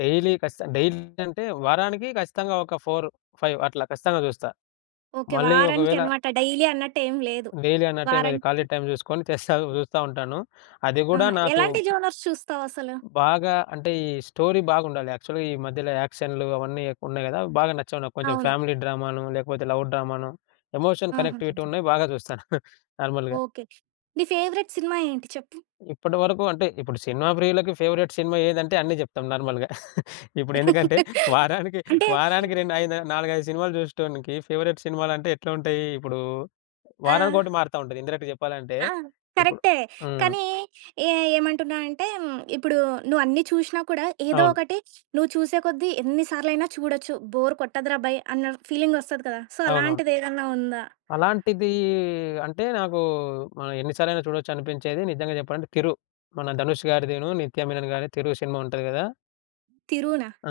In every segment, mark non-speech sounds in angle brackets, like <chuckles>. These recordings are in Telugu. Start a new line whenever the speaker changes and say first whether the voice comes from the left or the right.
left: డైలీ ఖచ్చితం డైలీ అంటే వారానికి ఖచ్చితంగా ఒక ఫోరు, ఫైవు అట్లా ఖచ్చితంగా చూస్తా.
right: ఓకే.
left: మళ్ళీ
right: వారానికి
left: ఒకవేళ
right: అనమాట. డైలీ అన్నట్టు ఏమి లేదు.
left: డైలీ అన్నట్టు ఏం లేదు ఖాళీ
right: వారానికి
left: టైం చూసుకొని చేస్తా చూస్తూ ఉంటాను. అది గూడా
right: ఆహా!
left: నాకు
right: ఎలాంటి జోనర్స్ చూస్తావు అసలు?
left: బాగా అంటే ఈ స్టోరీ బాగుండాలి. యాక్చువల్‌గా ఈ మధ్యలో యాక్షన్లు అవన్నీ ఎక్కువున్నాయి గదా. బాగా నచ్చవు నాకు. కొంచెం
right: అవును.
left: ఫ్యామిలీ డ్రామానో, లేకపోతే లవ్ డ్రామానో, ఎమోషన్
right: ఆహా!
left: కనెక్టివిటీ
right: <unintelligible>
left: ఉన్నయి బాగా చూస్తాను <chuckles> నార్మల్‌గా.
right: ఓకే. నీ ఫేవరెట్ సినిమా ఏంటి చెప్పు?
left: ఇప్పటివరకు అంటే ఇప్పుడు సినిమా ప్రియులకి ఫేవరైట్ సినిమా ఏదంటే అన్ని చెప్తాం నార్మల్‌గా. <chuckles> ఇప్పుడు ఎందుకంటే
right: <laughs>
left: వారానికి
right: అంటే
left: వారానికి 2, 5, 4, 5 సినిమాలు చూసేటోనికి ఫేవరెట్ సినిమాలంటే ఎట్లా ఉంటయి? ఇప్పుడు
right: ఆ!
left: వారానికొకటి మారుతా ఉంటది. ఇండైరెక్ట్‌గా చెప్పాలంటే
right: ఆ!
left: ఇప్పుడు
right: కరెక్టే
left: హ్మ్.
right: కానీ ఏ ఏమంటున్నా అంటే హ్మ్, ఇప్పుడు నువ్వన్నీ చూషినా కూడా ఏదో
left: అవును.
right: ఒకటి నువ్వు చూసే కొద్దీ ఎన్ని సార్లయినా చూడొచ్చు. బోర్ కొట్టదురా బై అన్న ఫీలింగ్ ఒస్తది కదా! సో,
left: అవునవును.
right: అలాంటిదేదన్నా ఉందా?
left: అలాంటిది అంటే నాకు ఆహ్, ఎన్ని సార్లలైనా చూడొచ్చు అనిపించేది నిజంగా చెప్పాలంటే 'తిరు'. మన 'ధనుష్' గారిదిను 'నిత్య మీనన్' గారి తిరు షినిమా ఉంటది గదా!
right: 'తిరునా'?
left: ఆ!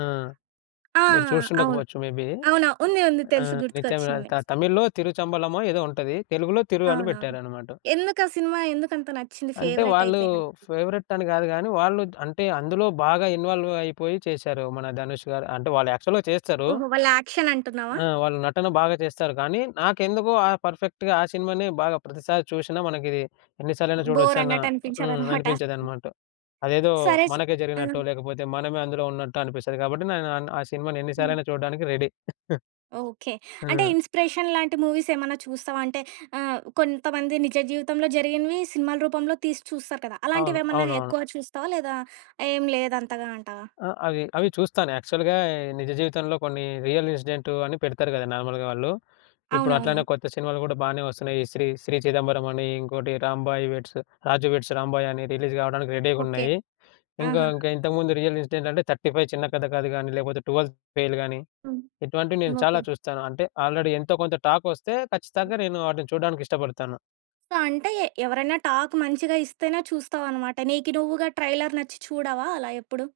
right: ఆ!
left: మీరు చూసి
right: అవును.
left: ఉండకపోవచ్చు మేబీ.
right: అవును. ఉంది ఉంది
left: ఆ!
right: తెలుసు
left: 'నిత్య మీనన్'
right: గుర్తుకొచ్చింది.
left: త తమిళ్లో 'తిరుచంబలమో' ఏదో ఉంటది. తెలుగులో 'తిరు' అని
right: అవునవును.
left: పెట్టారనమాట.
right: ఎందుకు ఆ సినిమా ఎందుకంత నచ్చింది?
left: అంటే
right: ఫేవరెట్
left: వాళ్ళు
right: అయిపేయేలా?
left: ఫేవరెట్ అని గాదు గాని, వాళ్ళు అంటే అందులో బాగా ఇన్వాల్వ్ అయిపోయి చేశారు. మన 'ధనుష్' గారు అంటే వాళ్ళు యాక్చువల్‌గా చేస్తారు.
right: ఓహో! వాళ్ళ యాక్షన్ అంటున్నావా?
left: ఆ! వాళ్ళు నటన బాగా చేస్తారు గానీ నాకెందుకో ఆహ్, పర్ఫెక్ట్‌గా ఆ సినిమానే బాగా ప్రతిసారి చూషినా మనకిది ఎన్ని సార్లలైనా చూడొచ్చు అన్న
right: బోరన్నట్టు
left: హ్మ్.
right: అనిపించదనమాట. <chuckles>
left: అనిపించేదనమాట. అదేదో
right: సరే. చ్
left: మనకే
right: ఆ!
left: జరిగినట్టు లేకపోతే మనమే అందులో ఉన్నట్టో అనిపిస్తది కాబట్టి, నేను అన్ ఆ సినిమాని
right: హ్మ్.
left: ఎన్నిసార్లలైనా చూడ్డానికి రెడీ. <chuckles>
right: ఓకే. అంటే
left: ఆ!
right: ఇన్స్‌పిరేషన్ లాంటి మూవీసేమన్నా చూస్తావా? అంటే ఆహ్, కొంతమంది నిజ జీవితంలో జరిగినవి సినిమాల రూపంలో తీసి చూస్తారు కదా.
left: అవును.
right: అలాంటివేమన్నా
left: అవునవును.
right: ఎక్కువ చూస్తావా? లేదా ఏమి లేదు అంతగా అంటావా?
left: ఆ! అవి, అవి చూస్తాను యాక్చువల్‌గా నిజ జీవితంలో కొన్ని రియల్ ఇన్సిడెంటు అని పెడతారు గదా నార్మల్‌గా వాళ్ళు. ఇప్పుడు అట్లనే
right: అవునవును.
left: కొత్త సినిమాలు కూడా బానే వొస్తున్నాయి. ఈ శ్రీ 'శ్రీ చిదంబరం' అని, ఇంకోటి రాంబాయ్ వెడ్స్ 'రాజు వెడ్స్ రాంబాయ్' అని రిలీజ్ కావడానికి
right: ఓకే.
left: రెడీగున్నాయి. ఇంకా
right: ఆహా!
left: ఇంకా ఇంతకుముందు రియల్ ఇన్సిడెంట్ అంటే '35 చిన్న కథ కాదు' కానీ, లేకపోతే '12 ఫెయిల్' గానీ,
right: హ్మ్.
left: ఇటువంటివి నేను చాలా
right: ఓకే.
left: చూస్తాను. అంటే ఆల్రెడీ ఎంతో కొంత టాక్ ఒస్తే ఖచ్చితంగా నేను ఆటిని చూడ్డానికి ఇష్టపడతాను.
right: సో, అంటే ఎవరైనా టాక్ మంచిగా ఇస్తేనే చూస్తావనమాట. నీకి నువ్వుగా ట్రైలర్ నచ్చి చూడవా అలా ఎప్పుడు?